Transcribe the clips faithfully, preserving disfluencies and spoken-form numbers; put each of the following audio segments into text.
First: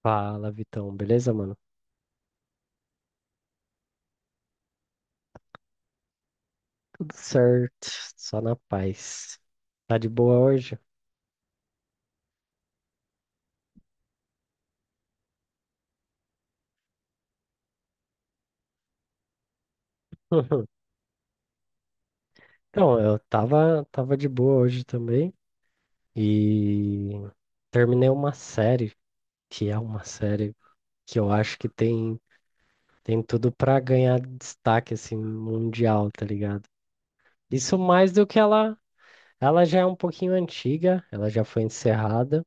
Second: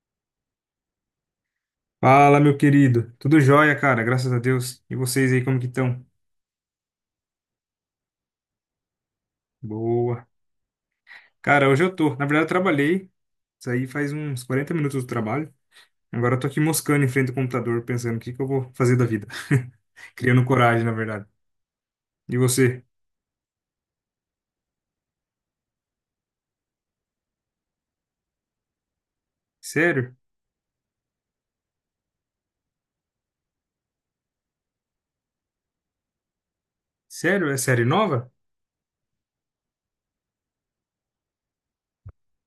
Fala, Vitão. Beleza, mano? Fala, meu querido. Tudo jóia, cara, graças a Deus. E vocês aí, como que estão? Tudo certo, só na paz. Tá de Boa. boa hoje? Cara, hoje eu tô. Na verdade, eu trabalhei. Isso aí faz uns quarenta minutos do trabalho. Agora eu tô aqui moscando em frente ao computador, pensando o que que eu vou fazer da vida. Criando coragem, na verdade. E você? Então, eu tava, tava de boa hoje também e terminei uma série, que é uma Sério? série que eu acho que tem, tem tudo pra ganhar destaque, assim, mundial, tá ligado? Sério? É Isso série mais do nova? que ela, ela já é um pouquinho antiga, ela já foi encerrada.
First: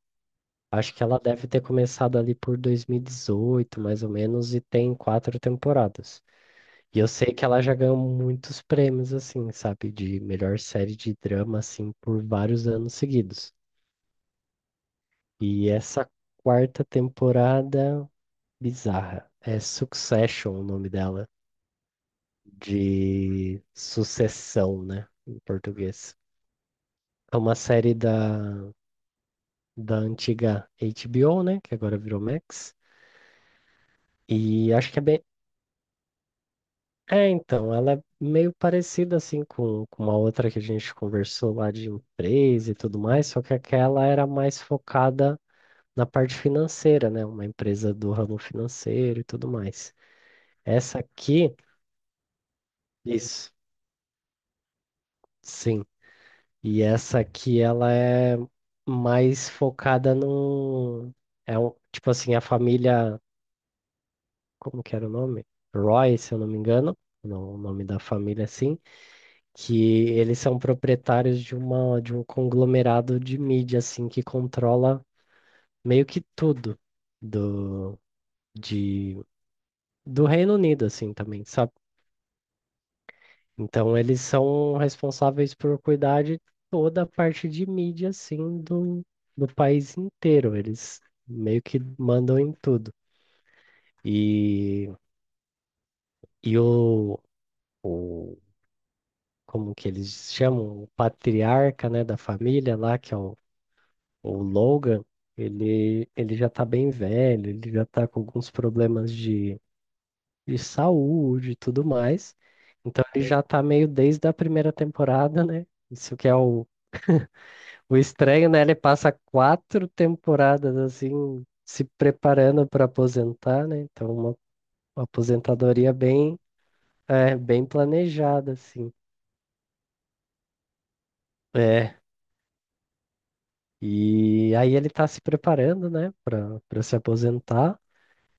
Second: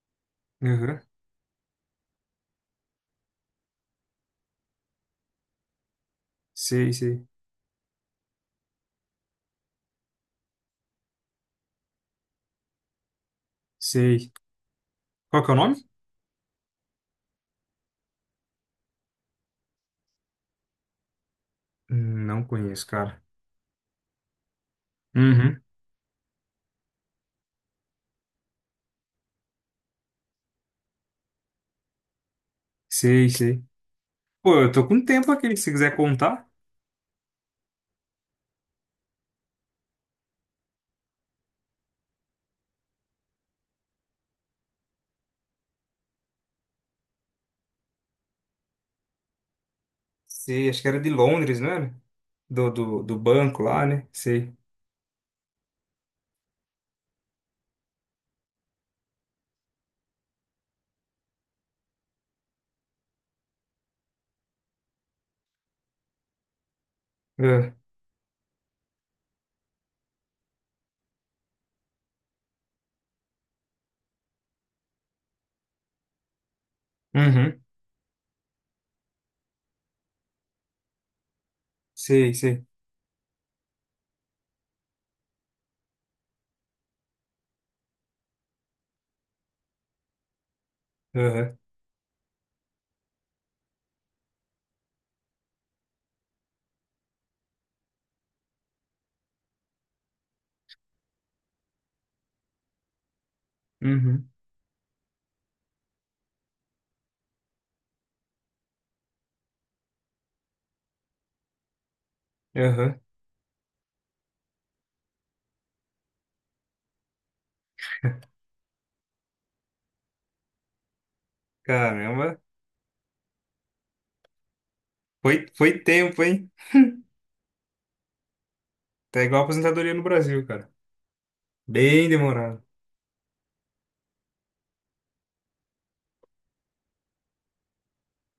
Acho Aham. que ela deve ter começado ali por dois mil e dezoito mais ou menos, e tem quatro temporadas. Sei, E eu sei. sei que ela já ganhou muitos prêmios, assim, sabe? De melhor série de drama, assim, por vários anos seguidos. Sei. Qual que é o E nome? essa quarta temporada, bizarra. É Succession o nome dela, Hum, Não conheço, cara. de sucessão, né? Em Uhum. português. É uma série da, da antiga H B O, né? Que agora virou Max. Sei, sei. Pô, eu E tô acho que é com bem. tempo aqui, se quiser contar. É, então, ela é meio parecida assim com, com uma outra que a gente conversou lá de empresa e tudo mais, só que aquela era mais focada na parte financeira, né? Uma empresa do ramo financeiro e tudo mais. Sei, acho que Essa era de aqui, Londres, não era? Do, do, do isso, banco lá, né? Sei. sim. E essa aqui, ela é mais focada no, é um, tipo assim, a família, como que era o nome? Roy, se eu não me engano, no- o Ah, nome da família, assim. Que eles são proprietários de uma de um conglomerado de mídia assim que controla meio que tudo uhum. do de do Reino Unido assim também, sabe? Sei, sei. Então eles são responsáveis por cuidar de toda a parte de mídia assim do do país inteiro. Eles Aham. meio que mandam em tudo. E e o, o Como que eles chamam? O patriarca, né, da família lá, que é o Uhum. o Logan. Ele, ele já tá bem velho, ele já tá com alguns problemas de, de saúde e tudo mais. Aham. Então ele já tá meio desde a primeira temporada, né? Isso que é o, o estranho, né? Ele passa quatro temporadas assim, se Caramba. preparando para aposentar, né? Então uma, uma Foi, foi aposentadoria tempo, bem, hein? é, bem planejada, assim. Tá igual a aposentadoria no Brasil, cara. É. Bem demorado. E aí ele tá se preparando, né, para para se aposentar.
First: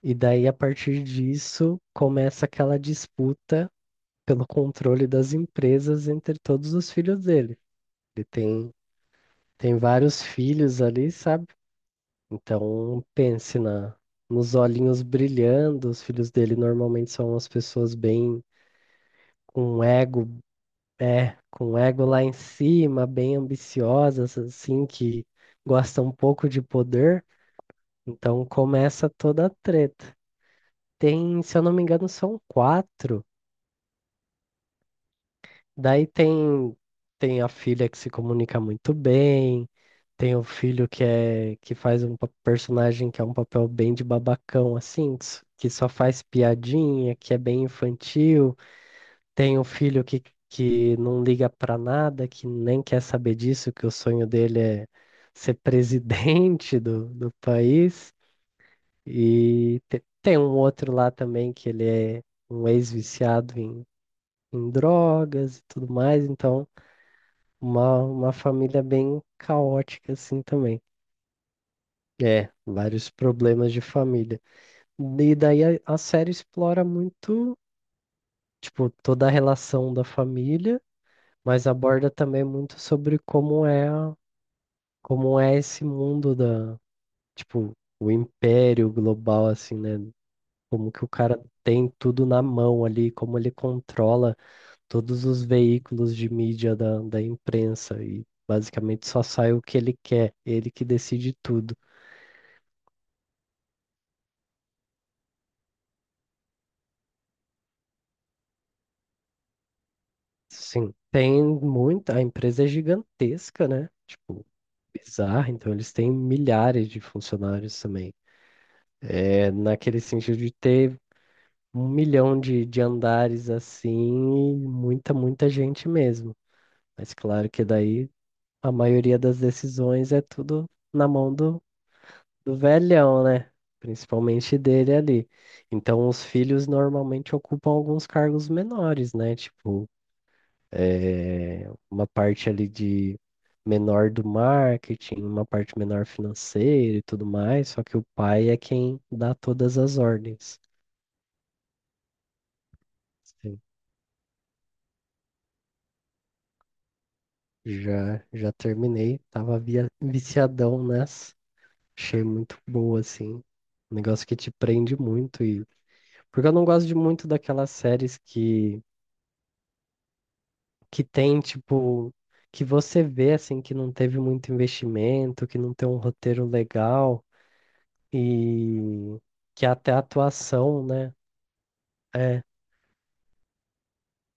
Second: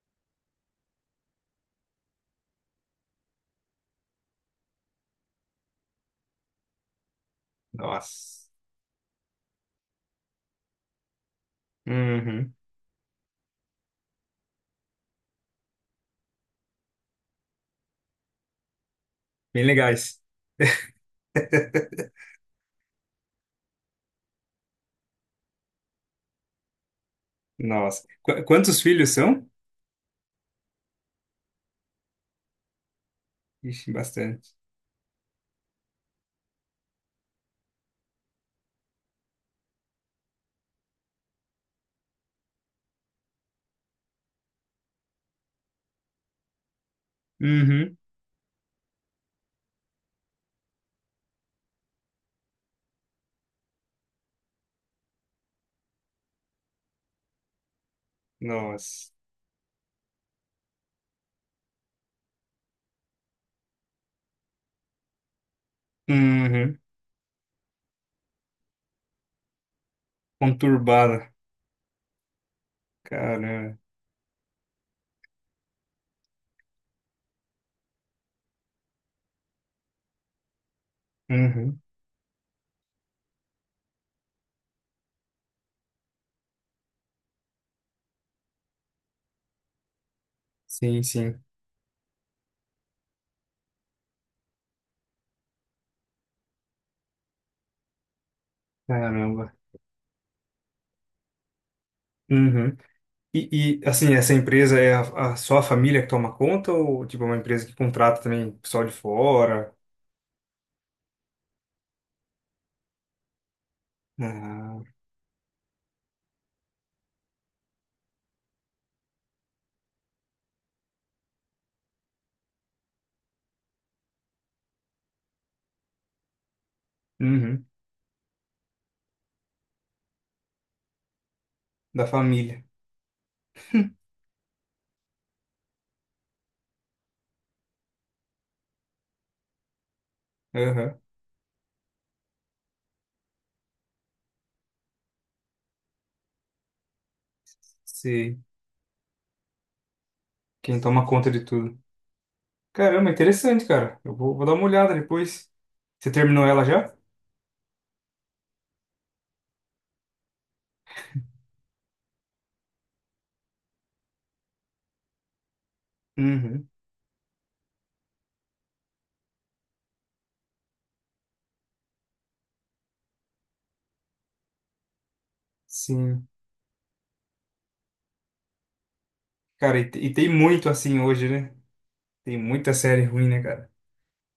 E daí, a partir disso, começa aquela disputa pelo controle das empresas entre todos os filhos dele. Ele Nossa. tem, Tem vários filhos ali, sabe? Uhum. Então, pense na, nos olhinhos brilhando. Os filhos dele normalmente são umas pessoas bem Bem com legais. ego, é, com ego lá em cima, bem ambiciosas, assim, que gostam um pouco de poder. Nossa. Qu- Então, Quantos filhos começa são? toda a treta. Tem, se eu não me engano, são quatro. Ixi, bastante. Daí tem, Tem a filha que se comunica muito bem, tem o filho que é que faz um pa- personagem que é um papel bem de babacão, assim, que s- que só faz piadinha, que é bem Uhum. infantil, tem o filho que, que não liga pra nada, que nem quer saber disso, que o sonho dele é ser presidente do, do país, Nossa. e te- tem um outro lá também que ele é um ex-viciado em, em drogas e tudo mais, então. Uhum. Uma, uma família bem caótica, assim, também. Conturbada. É, vários problemas Caramba. de família. E daí a, a série explora muito, tipo, toda a relação da família, mas Uhum. aborda também muito sobre como é, a- como é esse mundo da, tipo, o império global, assim, né? Como Sim, que o cara sim. tem tudo na mão ali, como ele controla todos os veículos de mídia da, da imprensa e basicamente só sai Caramba. o que ele quer, ele que decide tudo. Uhum. E, e, assim, essa empresa é a, a- só a família que toma conta ou tipo é uma empresa que contrata também pessoal de fora? Sim, tem muita, a empresa é gigantesca, né? Tipo, Ah, bizarra, então eles têm milhares de funcionários também. É naquele sentido de ter um milhão de, de andares assim, e muita, muita gente mesmo. Mas claro que uhum, daí a maioria das decisões é tudo na mão do, da do família. velhão, né? Principalmente dele ali. Então os filhos normalmente ocupam alguns cargos menores, né? Tipo, Aham. eh, uma parte ali de menor do marketing, uma parte menor financeira e tudo mais, só que o Sei. pai é quem dá todas as ordens. Quem toma conta de tudo. Caramba, Sim. interessante, cara. Eu vou, vou dar uma olhada depois. Você terminou ela já? Já, já terminei, tava via- viciadão nessa, achei muito boa, assim, um negócio que te prende muito, e porque eu não Uhum. gosto de muito daquelas séries que, que tem, tipo, que você vê, assim, que não teve muito investimento, que não tem um Sim. roteiro legal. E que Cara, e, até a te- e tem muito atuação, assim né? hoje, né? Tem É. muita série ruim, né, cara?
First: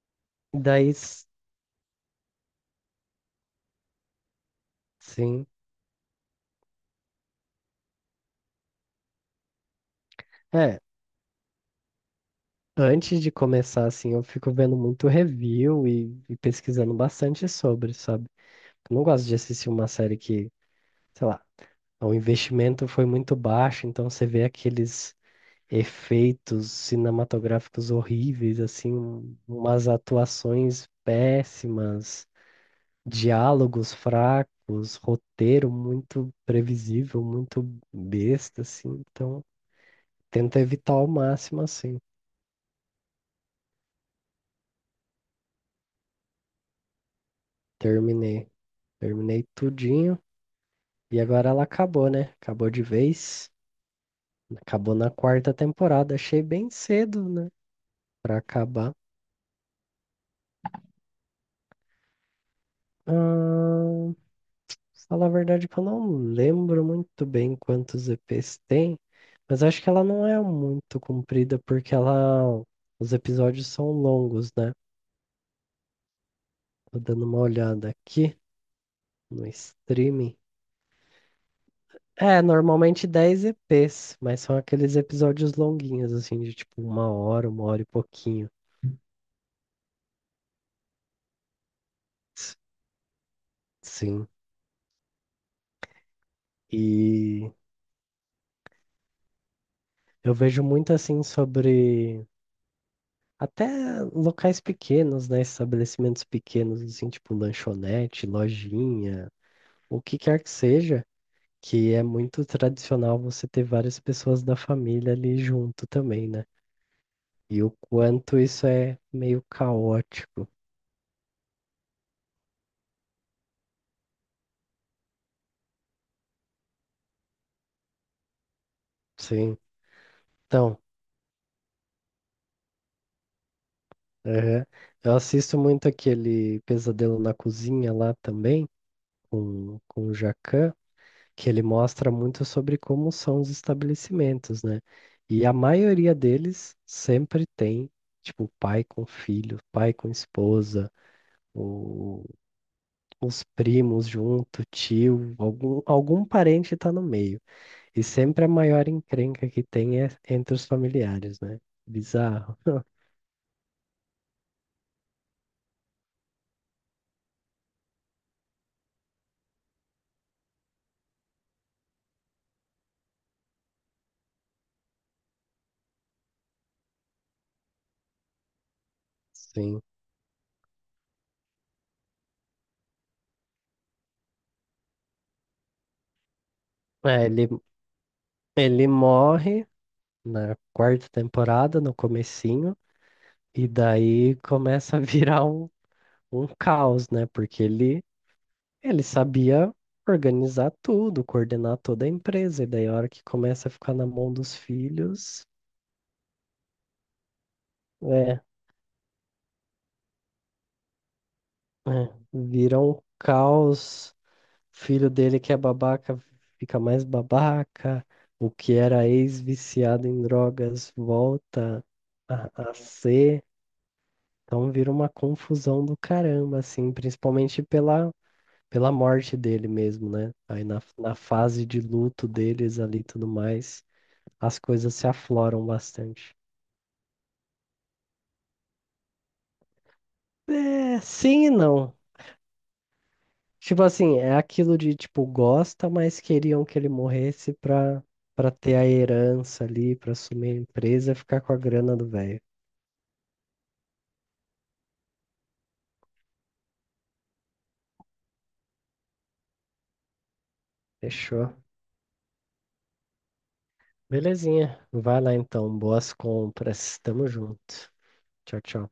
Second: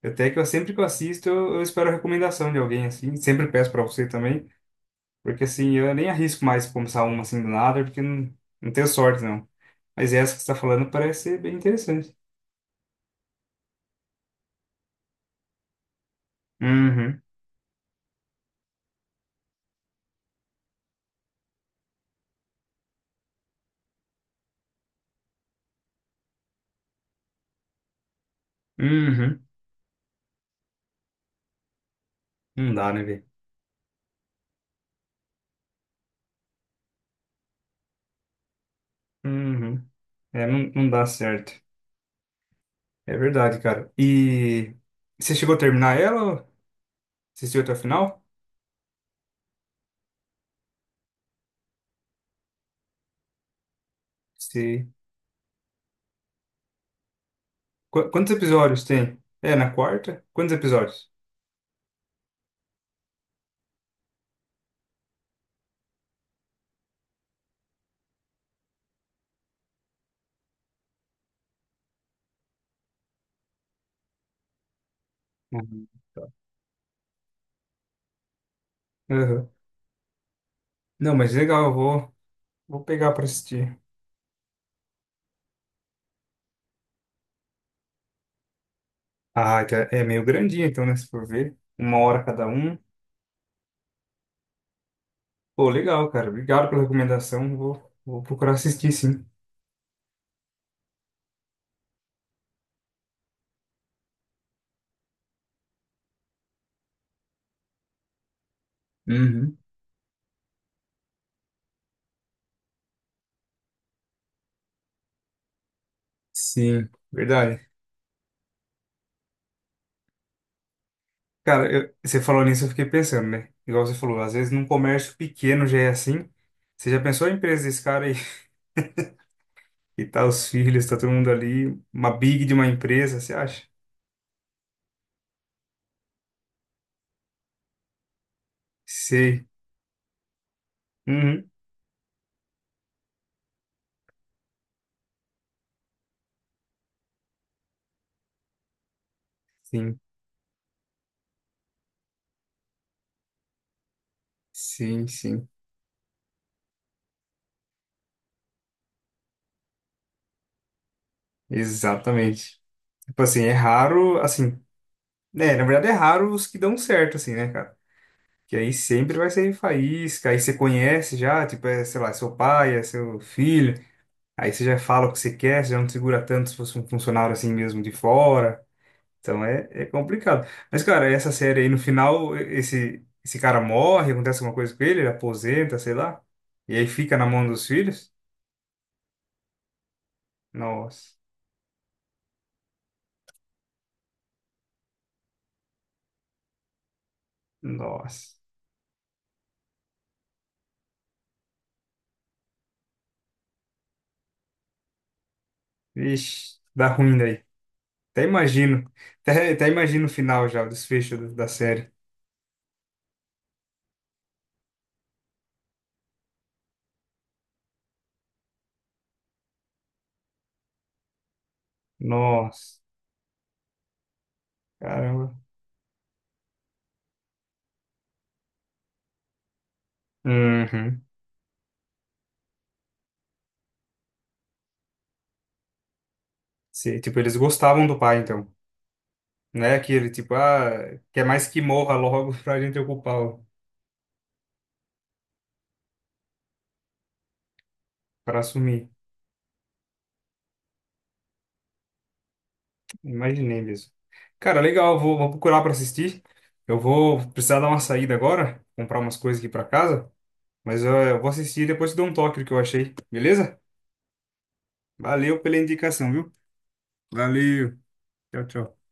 Até que eu sempre que eu Daí, s- assisto, eu, eu espero a recomendação de alguém assim. Sempre peço pra você também. Porque sim. assim, eu nem arrisco mais começar uma assim do nada, porque não, não tenho sorte, não. Mas essa que você está É, falando parece ser bem interessante. antes de começar, assim, eu fico vendo muito review e, e pesquisando Uhum, bastante sobre, sabe? Eu não gosto de assistir uma série que, sei lá, o investimento foi muito baixo, então você vê aqueles efeitos cinematográficos horríveis, assim, um- uhum. umas atuações péssimas. Não dá, né, velho? Diálogos fracos, roteiro muito previsível, muito besta, assim. Então, Uhum. É, não, tenta não evitar dá ao certo. máximo, assim. É verdade, cara. E você chegou a terminar ela? Ou assistiu até o final? Terminei. Terminei tudinho. E agora ela acabou, né? Acabou de vez. Se... Acabou na quarta temporada. Achei bem cedo, né? Qu- Quantos Pra episódios acabar. tem? É, na quarta? Quantos episódios? Ah, falar a verdade que eu não lembro muito bem quantos E Pês tem. Mas acho que ela não é muito comprida porque ela. Os episódios são longos, né? Uhum. Tô dando uma olhada aqui no Aham. streaming. Não, mas legal, eu vou, É, vou normalmente pegar pra dez assistir. E Pês, mas são aqueles episódios longuinhos, assim, de tipo uma hora, uma hora e pouquinho. Ah, que é é meio grandinho, então, né? Se for ver, uma hora cada S- um. Sim. Pô, legal, cara. Obrigado pela E recomendação. Vou, vou procurar assistir, sim. eu vejo muito assim sobre até locais pequenos, né? Estabelecimentos pequenos, assim, tipo lanchonete, lojinha, Uhum. o que quer que seja, que é muito tradicional você ter várias pessoas da família ali junto também, né? Sim, E verdade. o quanto isso é meio caótico. Cara, eu- você falou nisso, eu fiquei pensando, né? Igual você falou, às vezes num comércio pequeno já é assim. Você já pensou a empresa desse cara aí? Sim. E tá os Então, filhos, tá todo mundo ali. Uma big de uma empresa, você acha? aham. Eu assisto muito aquele Pesadelo na Cozinha lá também, Sei. com, com o Jacquin, que Uhum. ele mostra muito sobre como são os estabelecimentos, né? E a maioria deles sempre tem, tipo, pai com filho, pai Sim, com esposa, o- os primos junto, sim, tio, sim. algum, algum parente tá no meio. E sempre a maior encrenca que tem é entre os familiares, né? Bizarro. Exatamente. Tipo assim, é raro, assim, né? Na verdade é raro os que dão certo, assim, né, cara? Que aí sempre vai ser faísca, aí você conhece já, tipo, é, sei lá, seu pai, é seu filho, aí você já fala o que você quer, você já não segura tanto se fosse um funcionário assim mesmo de fora. Então é, Sim. é complicado. Mas, cara, essa série aí, no final, e- esse, esse cara morre, acontece alguma coisa com ele, ele aposenta, sei lá, e aí fica na É, mão ele. dos filhos. Ele morre na quarta Nossa, temporada, no comecinho, e daí começa a virar um, um caos, né? Porque ele, nossa, ele sabia organizar tudo, coordenar toda a empresa, e daí a hora que começa a ficar na mão dos filhos, vixe, dá ruim daí. Até é, imagino, até, até imagino o final já, o desfecho do- da série. é, vira um caos. Filho dele que é babaca fica mais babaca, o que era ex-viciado em drogas volta a, a Nossa, ser. Então vira uma caramba. confusão do caramba, assim, principalmente pela, pela morte dele mesmo, né? Aí na, Uhum. na fase de luto deles ali e tudo mais, as coisas se afloram bastante. Se, tipo, eles gostavam do pai, então. Não é aquele, tipo, ah, É, quer mais sim e que morra não. logo pra gente ocupar, o- Tipo assim, é aquilo de, tipo, gosta, mas queriam que ele morresse pra, pra pra ter a assumir. herança ali, pra assumir a empresa e ficar com a grana do velho. Imaginei mesmo. Cara, legal, vou, vou procurar pra assistir. Eu vou precisar dar uma saída agora, comprar umas coisas aqui pra casa, mas eu, eu vou Fechou. assistir e depois te dou um toque do que eu achei, beleza? Belezinha. Vai lá Valeu pela então. indicação, Boas viu? compras. Tamo Valeu. junto. Tchau, Tchau, tchau. tchau.